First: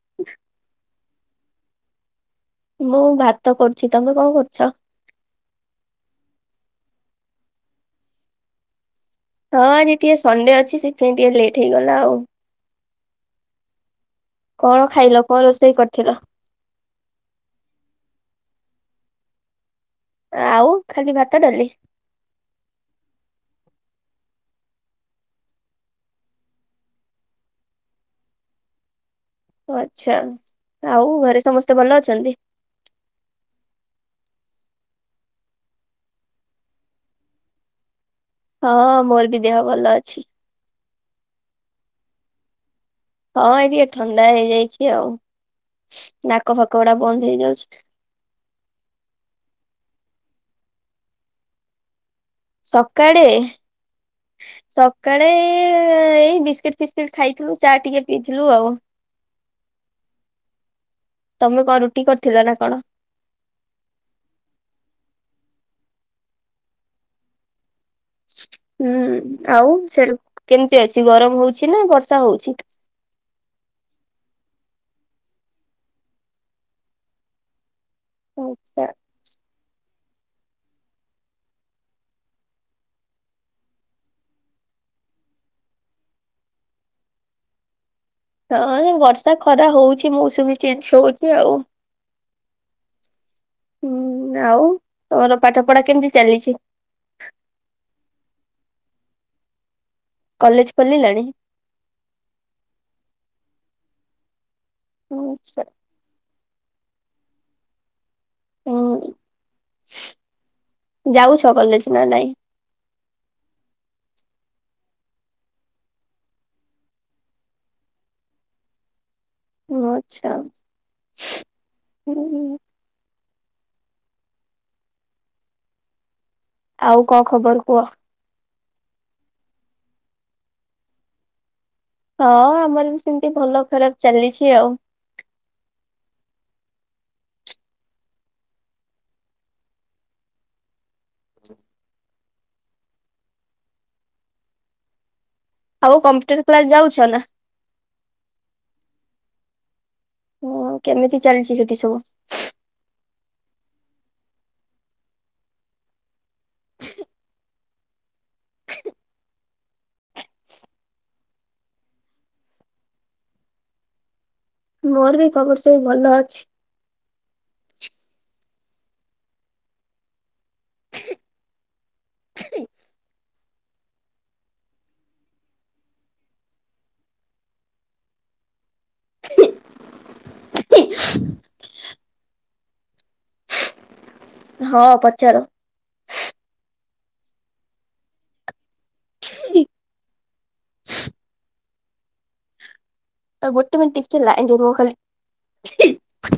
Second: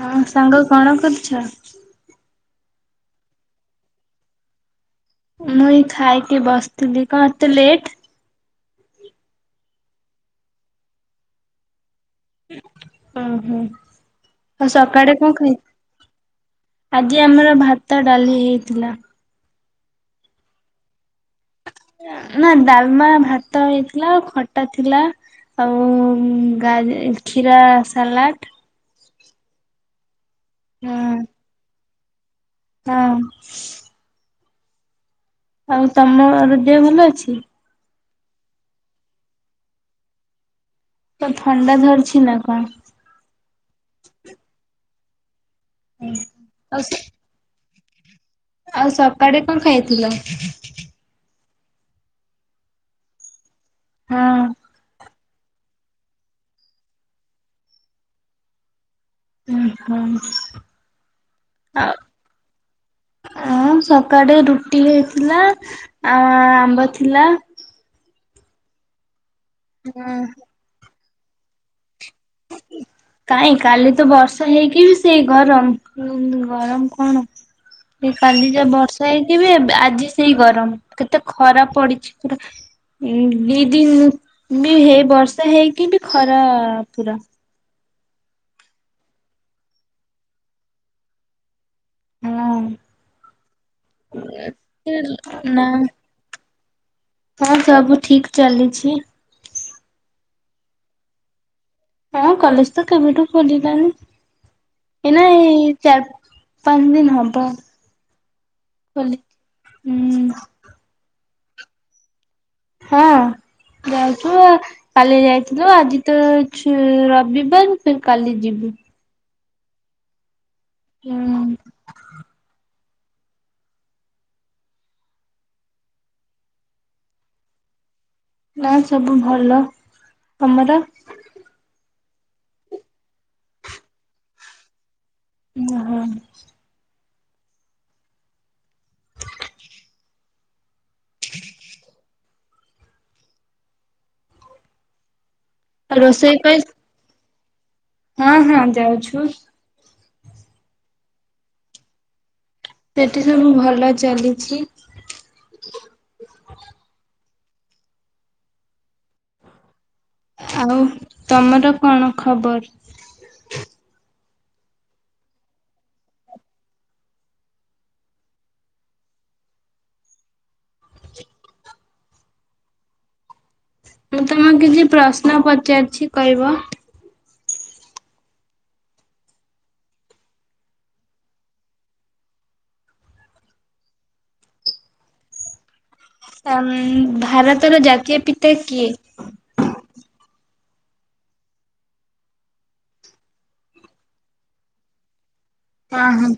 ହଁ ସାଙ୍ଗ କଣ କରୁଛ? ମୁଁ ଭାତ କରୁଛି ତମେ କଣ କରୁଛ? ମୁଁ ଏଇ ଖାଇକି ବସିଥିଲି କଣ ଏତେ ଲେଟ୍ ହଁ ଆଜି ଟିକେ ସଣ୍ଡେ ଅଛି ସେଥିପାଇଁ ଟିକେ ଲେଟ୍ ହେଇଗଲା ଆଉ। ଓହୋ ଆଉ କଣ ସକାଳେ ଖାଇଲ କଣ ଖାଇ ରୋଷେଇ କରିଥିଲ? ଆଜି ଆମର ଭାତ ଡାଲି ହେଇଥିଲା। ଆଉ ଖାଲି ଭାତ ଡାଲି ନା ଡାଲମା ଭାତ ହେଇଥିଲା ଆଉ ଖଟା ଥିଲା। ଆଉ ଗା କ୍ଷୀରା ସାଲାଟ୍ ଓ ଆଚ୍ଛା ହୁଁ। ଆଉ ଘରେ ସମସ୍ତେ ଭଲ ଅଛନ୍ତି। ହଁ ଆଉ ତମର ଦେହ ଭଲ ଅଛି ହଁ ମୋର ବି ଦେହ ଭଲ ଅଛି। ତ ଥଣ୍ଡା ଧରିଛି ନା କଣ ହଁ ଏ ଟିକେ ଥଣ୍ଡା ହେଇଯାଇଛି ଆଉ ନାକ ଫାକ ଆଉ ଗୁଡା ବନ୍ଦ ହେଇଯାଉଛି। ଆଉ ସକାଳେ କଣ ଖାଇଥିଲ? ସକାଳେ ହଁ ସ କାଳେ ଏଇ ବିସ୍କେଟ୍ ଫିସ୍କେଟ୍ ଖାଇଥିଲୁ ଚା ଟିକେ ପିଇଥିଲୁ ଆଉ ଉ ହୁଃ ତମେ କଣ ଆଉ ରୁଟି କରିଥିଲ ନା କଣ? ଆ ସକାଳେ ରୁଟି ହେଇଥିଲା। ଆ ଆମ୍ବ ଥିଲା। ହୁଁ ଆଉ ସେ ହଁ କେମିତି ଅଛି ଗରମ ହଉଛି ନା ବର୍ଷା ହଉଛି? କାହିଁ କାଲି ତ ବର୍ଷା ହେଇକି ବି ସେଇ ଗରମ ଗରମ କଣ ଏ କାଲି ଯା ଆଚ୍ଛା ବର୍ଷା ହେଇଥିବେ ଏ ଆଜି ସେଇ ଗରମ କେତେ ଖରାପ ପଡିଛି ପୁରା ଦି ଦିନ ବି ହେଇ ବର୍ଷା ହେଇକି ବି ଖରା ପୁରା। ହଁ ବର୍ଷା ଖରା ହଉଛି ମୌସୁମୀ ଚେଞ୍ଜ ହଉଛି ଆଉ। ହଁ। ହୁଁ ଆଉ ତମର ନା ପାଠ ପଢା କେମିତି ଚାଲିଚି? ହଁ ସବୁ ଠିକ୍ ଚାଲିଛି। କଲେଜ୍ ଖୋଲିଲାଣି? ହଁ କଲେଜ୍ ତ କେବେଠୁ ଖୋଲିଲାଣି ଏଇନା ଆଛା ଏଇ ଚାର୍ ପାଞ୍ଚ ଦିନ ହବ ହୁଁ ଖୋଲି ହୁଁ। ଯାଉଛ କଲେଜ ନା ନାଇଁ ହଁ ଯାଉଚୁ ଆ କାଲି ଯାଇଥିଲୁ ଆଜି ତ ରବିବାର ଫିର୍ କାଲି ଯିବୁ। ହଁ ଆଚ୍ଛା ହୁଁ ହୁ ଆଉ କଣ ଖବର କୁହ ନା ସବୁ ଭଲ ତମର। ହଁ ଆମର ବି ସେମତି ଭଲ ଖରାପ ଚାଲିଛି ଆଉ। ଓହୋ। ଆଉ ରୋଷେଇ କମ୍ପ୍ୟୁଟର ପାଇଁ କ୍ଲାସ ଯାଉଛ ନା? ହଁ ହଁ ଯାଉଛୁ। ହଁ କେମିତି ଚାଲିଛି ସେଠି ସବୁ ସେଠି ସବୁ ଭଲ ଚାଲିଛି। ଆଉ ତମର କଣ ଖବର ମୋର ବି ଖବର ସବୁ ଭଲ ଅଛି। [inaudible] ମୁଁ ତମକୁ କିଛି ପ୍ରଶ୍ନ ପଚାରୁଛି କହିବ? ହ [inaudible] ହଁ ପଚାର ଆ ଉଁ ଭାରତର ଜାତୀୟ ପିତା କିଏ? [inaudible] ଆଗୋଟେମିନିଟ ଟିକେ ଲାଇନରେ ରୁହ ଖାଲି ହଁ ହଁ।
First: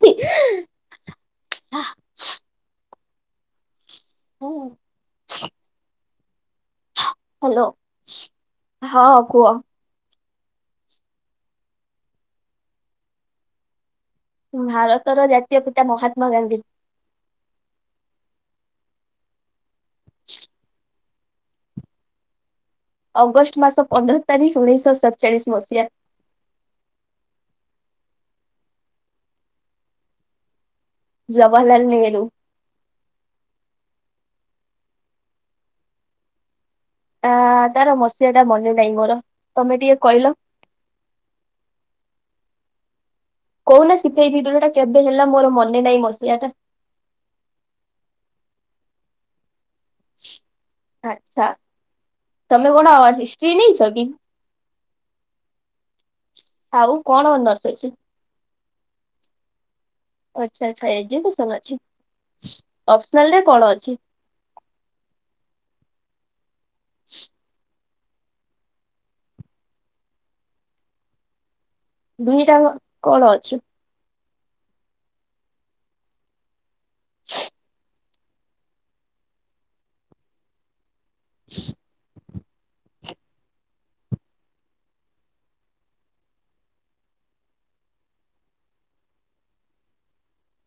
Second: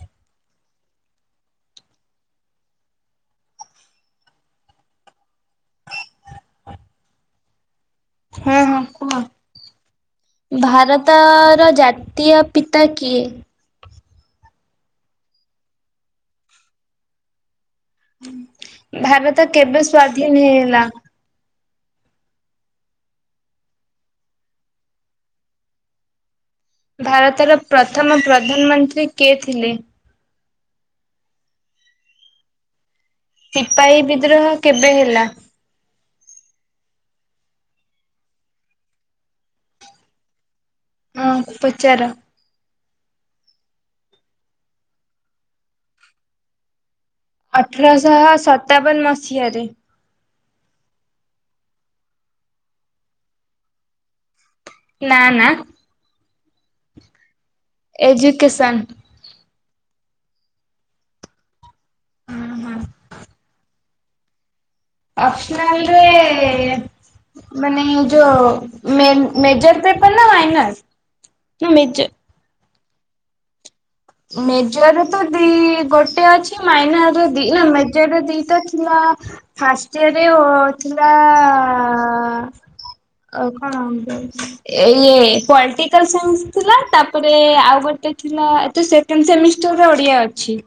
ହ [unintelligible] ହଁ। ହାଲୋ ହଁ କୁହ? ଭାରତର ଜାତୀୟ ପିତା କିଏ? ଭାରତର ଜାତୀୟ ପିତା ମହାତ୍ମା ଗାନ୍ଧୀ। ଭାରତ କେବେ ସ୍ଵାଧୀନ ହେଇଲା? ଅଗଷ୍ଟ ମାସ ପନ୍ଦର ତାରିଖ ଉଣେଇଶ ସତଚାଳିଶ ମସିହା। ଭାରତର ପ୍ରଥମ ପ୍ରଧାନମନ୍ତ୍ରୀ କିଏ ଥିଲେ? ଜବାହାରଲାଲ ନେହେରୁ। ସିପାହୀ ବିଦ୍ରୋହ କେବେ ହେଲା? ଆ ତାର ମସିହା ଟା ମନେ ନାହିଁ ମୋର ତମେ ଟିକେ କହିଲ? ହଁ ପଚାର? କହୁନା ସିପାହୀ ବିଦ୍ରହ କେବେ ହେଲା ମୋର ମନେ ନାଇଁ ମସିିବା ଟା ଅଠରଶହ ସତାବନ ମସିହାରେ। ଆଛା ତମେ କଣ ହିଷ୍ଟ୍ରୀ ନେଇଁଛ କି? ନା ନା। ଆଉ କଣ ଅନଶ୍ର ଏଜୁକେସନ୍। ଆଛା ଆଛା ଏଯୁକେଶନ ଅଛି ଆପ୍ସନାଲ ରେ କଣ ଅଛି? ଆପ୍ସନାଲରେ ମାନେ ଯୋଉ ମେ ମେଜର ପେପର ନା ମାଇନର? ନା ମେଜ ଦୁଇି ଟା ଯାକ କଣ ଅଛି? ମେଜର ତ ଦିଇ ଗୋଟେ ଅଛି ମାଇନାର ଦିଇ ନା ମେଜର ଦିଇଟା ଥିଲା ଫାଷ୍ଟ ଇୟରରେ ଓ ଥିଲା [inaudible] ହଁ। କଣ ଇଏ ପଲଟିକାଲ ସାଇନ୍ସ ଥିଲା ତାପରେ ଆଉ ଗୋଟେ ଥିଲା ତ ସେଣ୍ଡ ସେମିଷ୍ଟରର ଓଡିଆ ଅଛି।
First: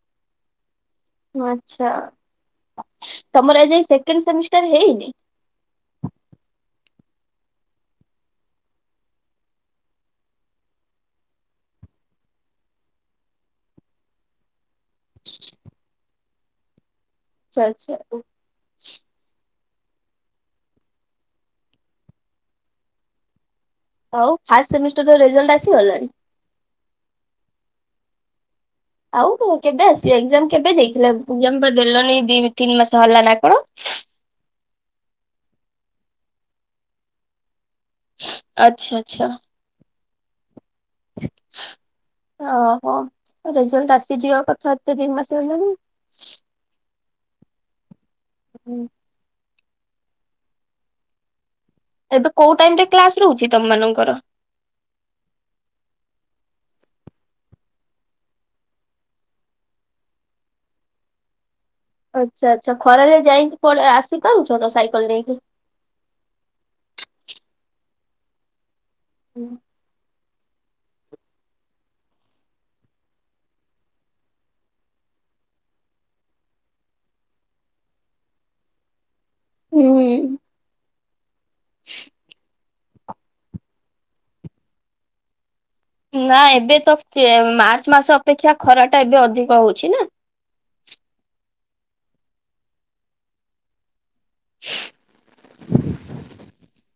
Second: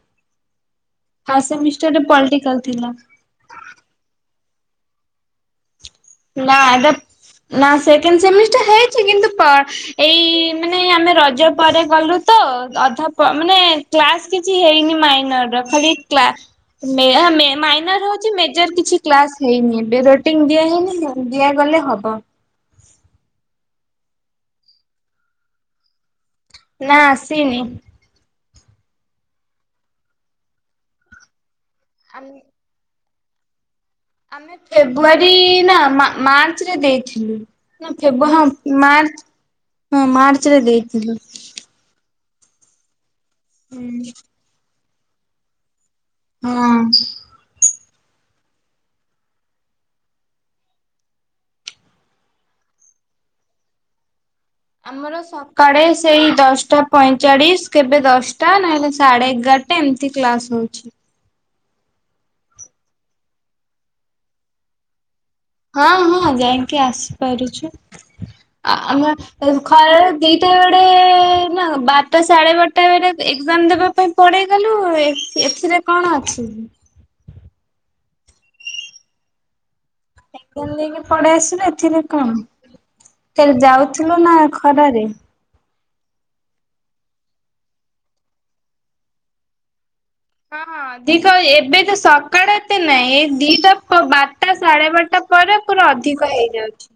ଫାଷ୍ଟ ଆଛା ସେମିଷ୍ଟରରେ ପଲିଟିକାଲ ଥିଲା ତମର ଆଜି ଯାଏ ସେକେଣ୍ଡ ସେମିସ୍ ଟାର ହେଇନି ନା ହେଟା ନା ସେକେଣ୍ଡ ସେମିଷ୍ଟା ହେଇଛି କିନ୍ତୁ ଏଇ ମାନେ ଆମେ ରଜ ପରେ ଗଲୁ ତ ଅଧା ମାନେ କ୍ଲାସ କିଛି ହେଇନି ମାଇନର ର ଖାଲି କ୍ଲା ମେୟା ମେ ଆଚ୍ଛା ମାଇନର ଆଚ୍ଛା ହଉଛି ମେଜର କିଛି କ୍ଲାସ ହେଇନି। ରୋଟିଂ ଦିଆ ହଇନି ଦିଆଗଲେ ହବ। ଆଉ ଫାର୍ଷ୍ଟ ସେମିଷ୍ଟର ରେଜାଲ୍ଟ ଆସିଗଲାଣି? ନା ଆସିନି। ଆଉ କେବେ ଆସିବ ଏକ୍ସାଜାମ କେବେ ଦେଇଥିଲ ଏକ୍ସାଜାମ ଦେଲନି ଆମେ ଦି ତିନି ମାସ ହେଲା ନା କଣ। ଆମେ ଫେବୃଆରୀ ନା ମା ମାର୍ଚ୍ଚରେ ଦେଇଥିଲୁ। ହଁ ଫେବ ହଁ ଆଚ୍ଛା ମାର୍ଚ୍ଚ ଆଚ୍ଛା। ହଁ ମାର୍ଚ୍ଚରେ ଦେଇଥିଲୁ। ଓହୋ ରେଜଲ୍ଟ ହଁ। ଆସିଯିବା କଥା ଏତେ ଦିନ ମାସ ହେଲାଣି। ହଁ। ହୁଁ। ଏବେ କୋଉ ଟାଇମରେ କ୍ଲାସ ରହୁଛି ତମମାନଙ୍କର? ଆମର ସକାଳେ ସେଇ ଦଶଟା ପଇଁଚାଳିଶ କେବେ ଦଶଟା ନାଇହେଲେ ସାଢେ ଏଗାରଟା ଟା ଏମତି କ୍ଲାସ୍ ହଉଛି। ଆଚ୍ଛା ଆଚ୍ଛା ଖରାରେ ଯାଇକି ପର ଆସି ପାରୁଚ ତ ସାଇକେଲ ନେଇକି। ହଁ ହଁ ଯାଇକି ଆସିପାରୁଚୁ ଆମ ଖରାରେ କେଇତ ଆଡେ ନା ବାରଟା ସାଢେ ବାରଟା ବେଳେ ଏକ୍ସାମ ଦେବା ପାଇଁ ପଡେଇଗଲୁ ଏଥିରେ କଣ ଅଛି। ହୁଁ ସାଇକେଲ ନେଇକି ପଳେଇ ଆସିଲୁ ଏଥିରେ କଣ ଫେର ଯାଉଥିଲୁ ନା ଖରାରେ। ନା ଏବେ ତକ ମାର୍ଚ୍ଚ ମାସ ଅପେକ୍ଷା ଖରା ଟା ଏବେ ଅଧିକ ହଉଛି ନା? ହଁଁ ଅଧିକ ଏବେ ତ ସକାଳେ ଏତେ ନାଇଁ ଦିଟା ବାର ଟା ସାଢେ ବାରଟା ପରେ ପୁର ଅଧିକ ହେଇଯାଉଛି।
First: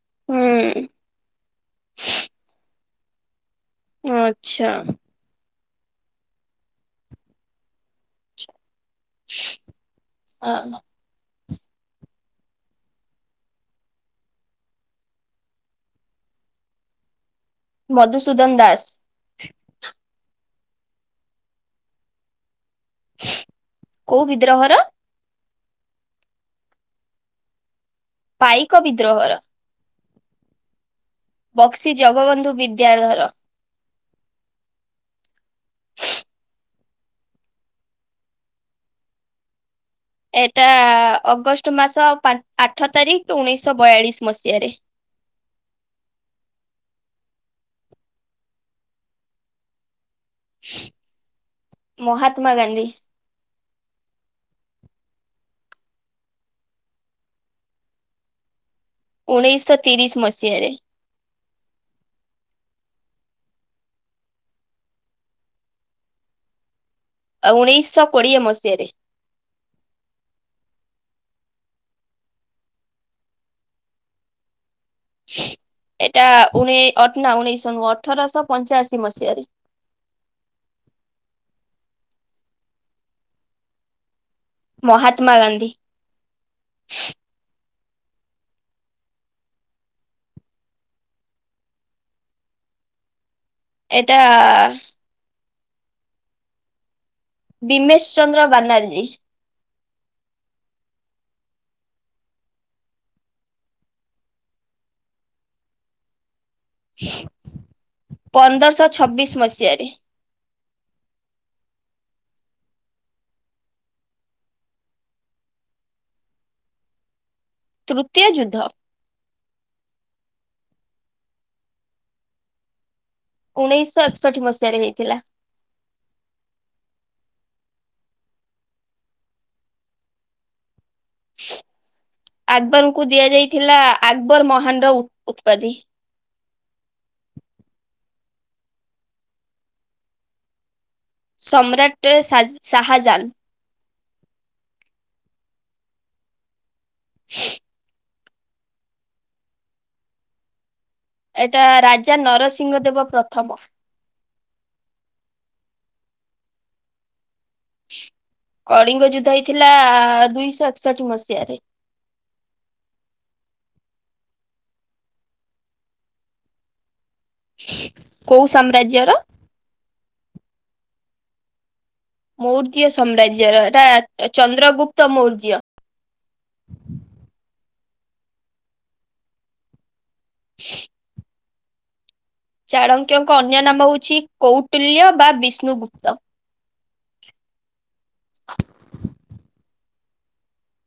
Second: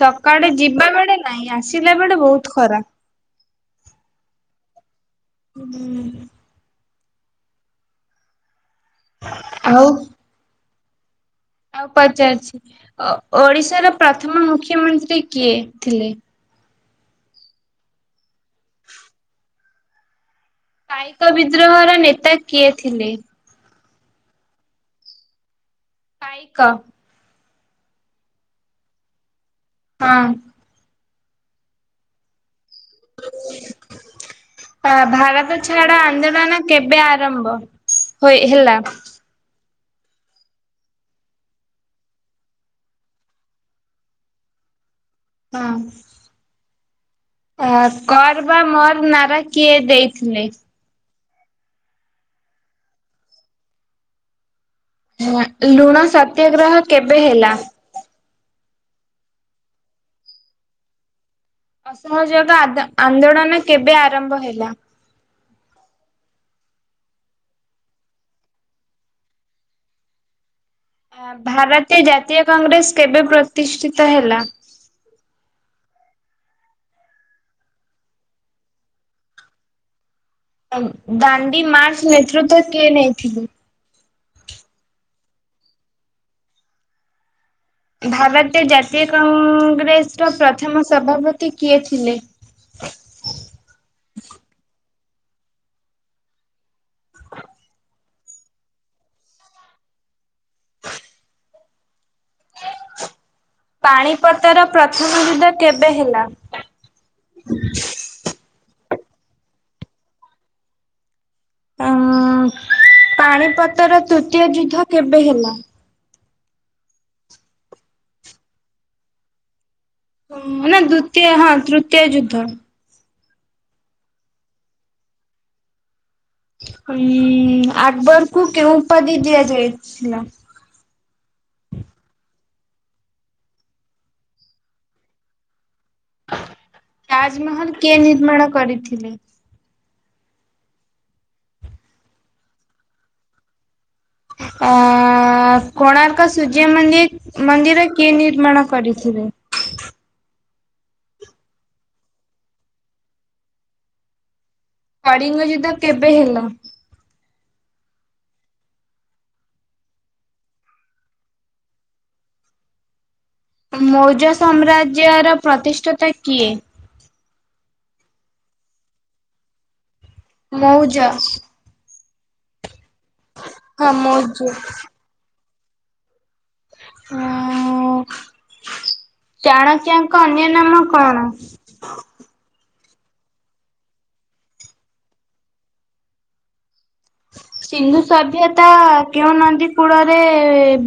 ସକାଳେ ହୁଁ ଯିବା ବେଳେ ନାଇଁ ଆସିଲା ବେଳେ ବହୁତ ଖରା। ଆଚ୍ଛା। ହୁଁ। ଆଉ ଅ। ଆଉ ପଚାରେ ଓ ଓଡିଶାର ପ୍ରଥମ ମୁଖ୍ୟମନ୍ତ୍ରୀ କିଏ ଥିଲେ? ମଧୁସୂଦନ ଦାସ। ପାଇକ ବିଦ୍ରୋହର ନେତା କିଏ ଥିଲେ? କୋଉ ବିଦ୍ରୋହର? ପାଇକ। ପାଇକ ବିଦ୍ରୋହର। ହଁ। ବକ୍ସି ଜଗବନ୍ଧୁ ବିଦ୍ୟାଳୟ ର। ପା ଭାରତ ଛାଡ ଆନ୍ଦୋଳନ କେବେ ଆରମ୍ଭ ହୋଇ ହେଲା? ଏଟା ଅଗଷ୍ଟ ମାସ ପା ଆଠ ତାରିଖ ଉଣେଇଶ ବୟାଳିଶ ମସିହାରେ। ହଁ। ଅ କର ବା ମର ନାରା କିଏ ଦେଇଥିଲେ? ମହାତ୍ମାଗାନ୍ଧୀ। ନୂଆ ଲୁଣ ସତ୍ୟଗ୍ରହ କେବେ ହେଲା? ଉଣେଇଶତିରିଶ ମସିହାରେ। ଅସହଯୋଗ ଆଦ-ଆନ୍ଦୋଳନ କେବେ ଆରମ୍ଭ ହେଲା? ଆ ଉଣେଇଶ କୋଡିଏ ମସିହାରେ। ଆ ଭାରତୀୟ ଜାତୀୟ କଂଗ୍ରେସ କେବେ ପ୍ରତିଷ୍ଠିତ ହେଲା? ଏଇଟା ଉଣେଇ ନାଁ ଉଣେଇଶହ ନୁହଁ ଅଠରଶହ ପଞ୍ଚାଅଶୀ ମସିହାରେ। ଦାଣ୍ଡିୀ ମାର୍ସ ନେତୃତ୍ୱ କିଏ ନେଇଥିବେ? ମହାତ୍ମାଗାନ୍ଧୀ। ଭାରତୀୟ ଜାତୀୟ କଂ-ଗ୍ରେସର ପ୍ରଥମ ସଭାପତି କିଏ ଥିଲେ? [inaudible] ଏଟା ଆ ବିମେଶ୍ ଚନ୍ଦ୍ର ବାନାର୍ଜୀ। ପାଣିପତର ପ୍ରଥମ ଯୁଦ୍ଧ କେବେ ହେଲା? ପନ୍ଦରଶ ଛବିଶି ମସିହାରେ। ଅଁ ପାଣିପତର ତୃତୀୟ ଯୁଦ୍ଧ କେବେ ହେଲା? ତୃତୀୟ ଯୁଦ୍ଧ। ହ ମାନ ଦ୍ଵିତୀୟ ହଁ ତୃତୀୟ ଯୁଦ୍ଧ। ଉଣେଇଶ ଏକଷଠି ମସିହାରେ ହେଇଥିଲା। ଉଁ ଆକବରକୁ କେଉଁ ଉପାଧି ଦିଆଯାଇଥିଲା? ଆକବରଙ୍କୁ ଦିଆଯାଇଥିଲା ଆକବର ମହାଣ୍ଡ ଉତ୍ପାଧି। ତାଜ୍ମହଲ୍ କିଏ ନିର୍ମାଣ କରିଥିଲେ? ସମ୍ରାଟ ସାଜ୍ ଶହାଜାନ। ଅ କୋଣାର୍କ ସୂର୍ଯ୍ୟ ମନ୍ଦିର୍ ମନ୍ଦିର କିଏ ନି ନିର୍ମାଣ କରିିଥିବେ। ଏଇଟା ରାଜା ନରସିଂହ ଦେବ ପ୍ରଥମ। କଳିଙ୍ଗ ଯୁଦ୍ଧ କେବେ ହେଲା? କଳିଙ୍ଗ ଯୁଦ୍ଧ ହେଇଥିଲା ଦୁଇଶହ ଏକଷଠି ମସିହାରେ। ମୌଜ ସାମ୍ରାଜ୍ୟର ପ୍ରତିଷ୍ଠାତା କିଏ? କୋଉ ସାମ୍ରାଜ୍ୟର। ମଉଜ। ମୌର୍ଯ୍ୟ ସମ୍ରାଜ୍ୟର ହଁ ଏଟା ମୌର୍ଯ୍ୟ ଚନ୍ଦ୍ରଗୁପ୍ତ ମୌର୍ଯ୍ୟ। ଆ ଟାଣାକିଆ। କନ୍ୟ ନାମ କଣ? ଚାଣକ୍ୟଙ୍କ ଅନ୍ୟ ନାମ ହଉଛି କୌଟୁଲ୍ୟ ବା ବିଷ୍ଣୁଗୁପ୍ତ। ସିନ୍ଧୁ ସଭ୍ୟତା କେଉଁ ନନ୍ତି କୂଳରେ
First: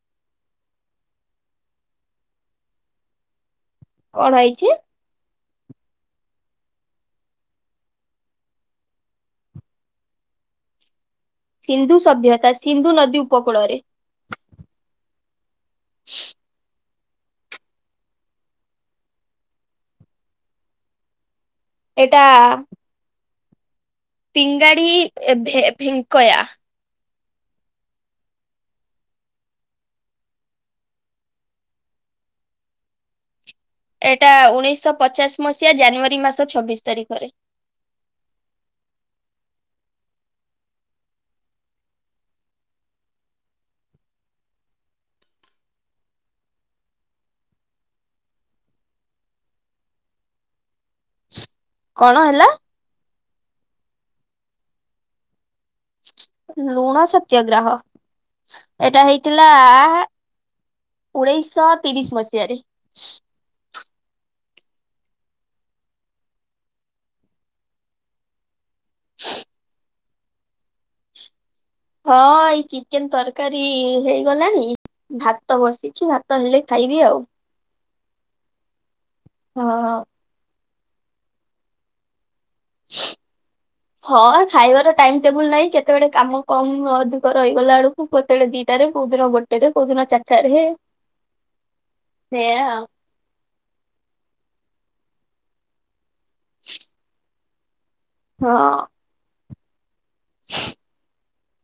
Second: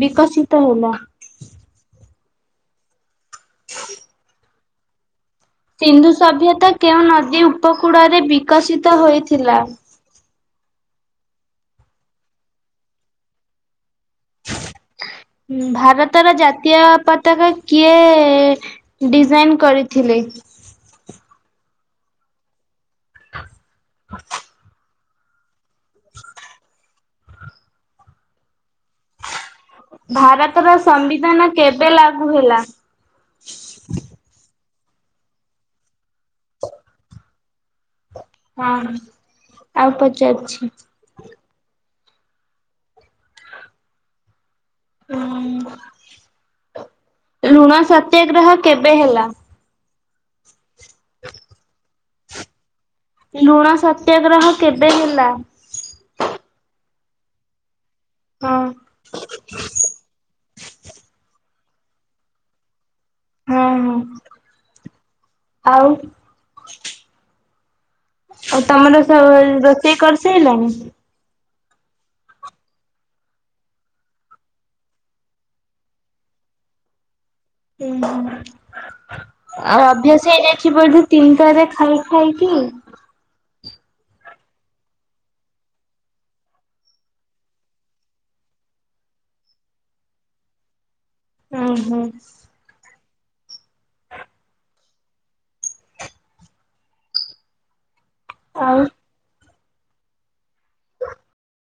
ବିକଶିତ ହେଲା। କଣ ହେଇଛି। ସିନ୍ଧୁ ସଭ୍ୟତା କେଉଁ ନଦୀ ଉପକୂଳରେ ବିକଶିତ ହୋଇଥିଲା। ସିନ୍ଧୁ ସଭ୍ୟତା ସିନ୍ଧୁ ନଦୀ ଉପକୂଳରେ। ହୁଁ ଭାରତର ଜାତୀୟ ପତାକା କିଏ ଡିଜାଇନ୍ କରିଥିଲେ? ଏଟା [inaudible] ପିଙ୍ଗାଡି ଭେ-ଭେ-ଭେଙ୍କୟା। ଭାରତର ସମ୍ବିଧାନ କେବେ ଲାଗୁ ହେଲା? ଏଇଟା ଉଣେଇଶହ ପଚାଶ ମସିହା ଜାନୁଆରୀ ମାସ ଛବିଶ ତାରିଖରେ। ହଁ ଆଉ ପଚାରୁଛି। ହୁଁ ଲୁଣ ସତ୍ୟାଗ୍ରହ କେବେ ହେଲା? [inaudible] କଣ ହେଲା? ଲୁଣ ସତ୍ୟାଗ୍ରହ କେବେ ହେଲା? ଲୁଣା ସତ୍ୟାଗ୍ରହ। ହଁ ଏଇଟା ହେଇଥିଲା ଉଣେଇଶ ତିରିଶ ମସିହାରେ। ଅଁ ହୋ ଆଉ। ଆଉ ତମର ସ ରୋଷେଇ କରିସାରିଲଣି। ହଁ ଏଇ ଚିକେନ୍ ତରକାରୀ ହେଇଗଲାଣି। ଭାତ ବସିଛି ଭାତ ନେଲେ ଖାଇବି ଆଉ। ହୁଁ ଆଉ ହଁ ଅଭ୍ୟାସ ହେଇଯାଇଛି ବଲି ତିନିଟାରେ ଖାଇ ଖାଇ ହଁ ଖାଇବାର ଟାଇମ ଟେବୁଲ ନାହିଁ କେତେବେଳେ କାମ କମ ଅଧିକ ରହିଗଲା ବେଳକୁ କେତେବେଳେ ଡ଼ି ଦିଟାରେ କୋଉ ଦିନ ଗୋଟେ ରେ କୋଉ ଦିନ ଚାରିଟାରେ। ହୁଁ ହୁଁ। ଏଇଆ ଆଉ [inaudible] ଆଉ ହଁ। [inaudible]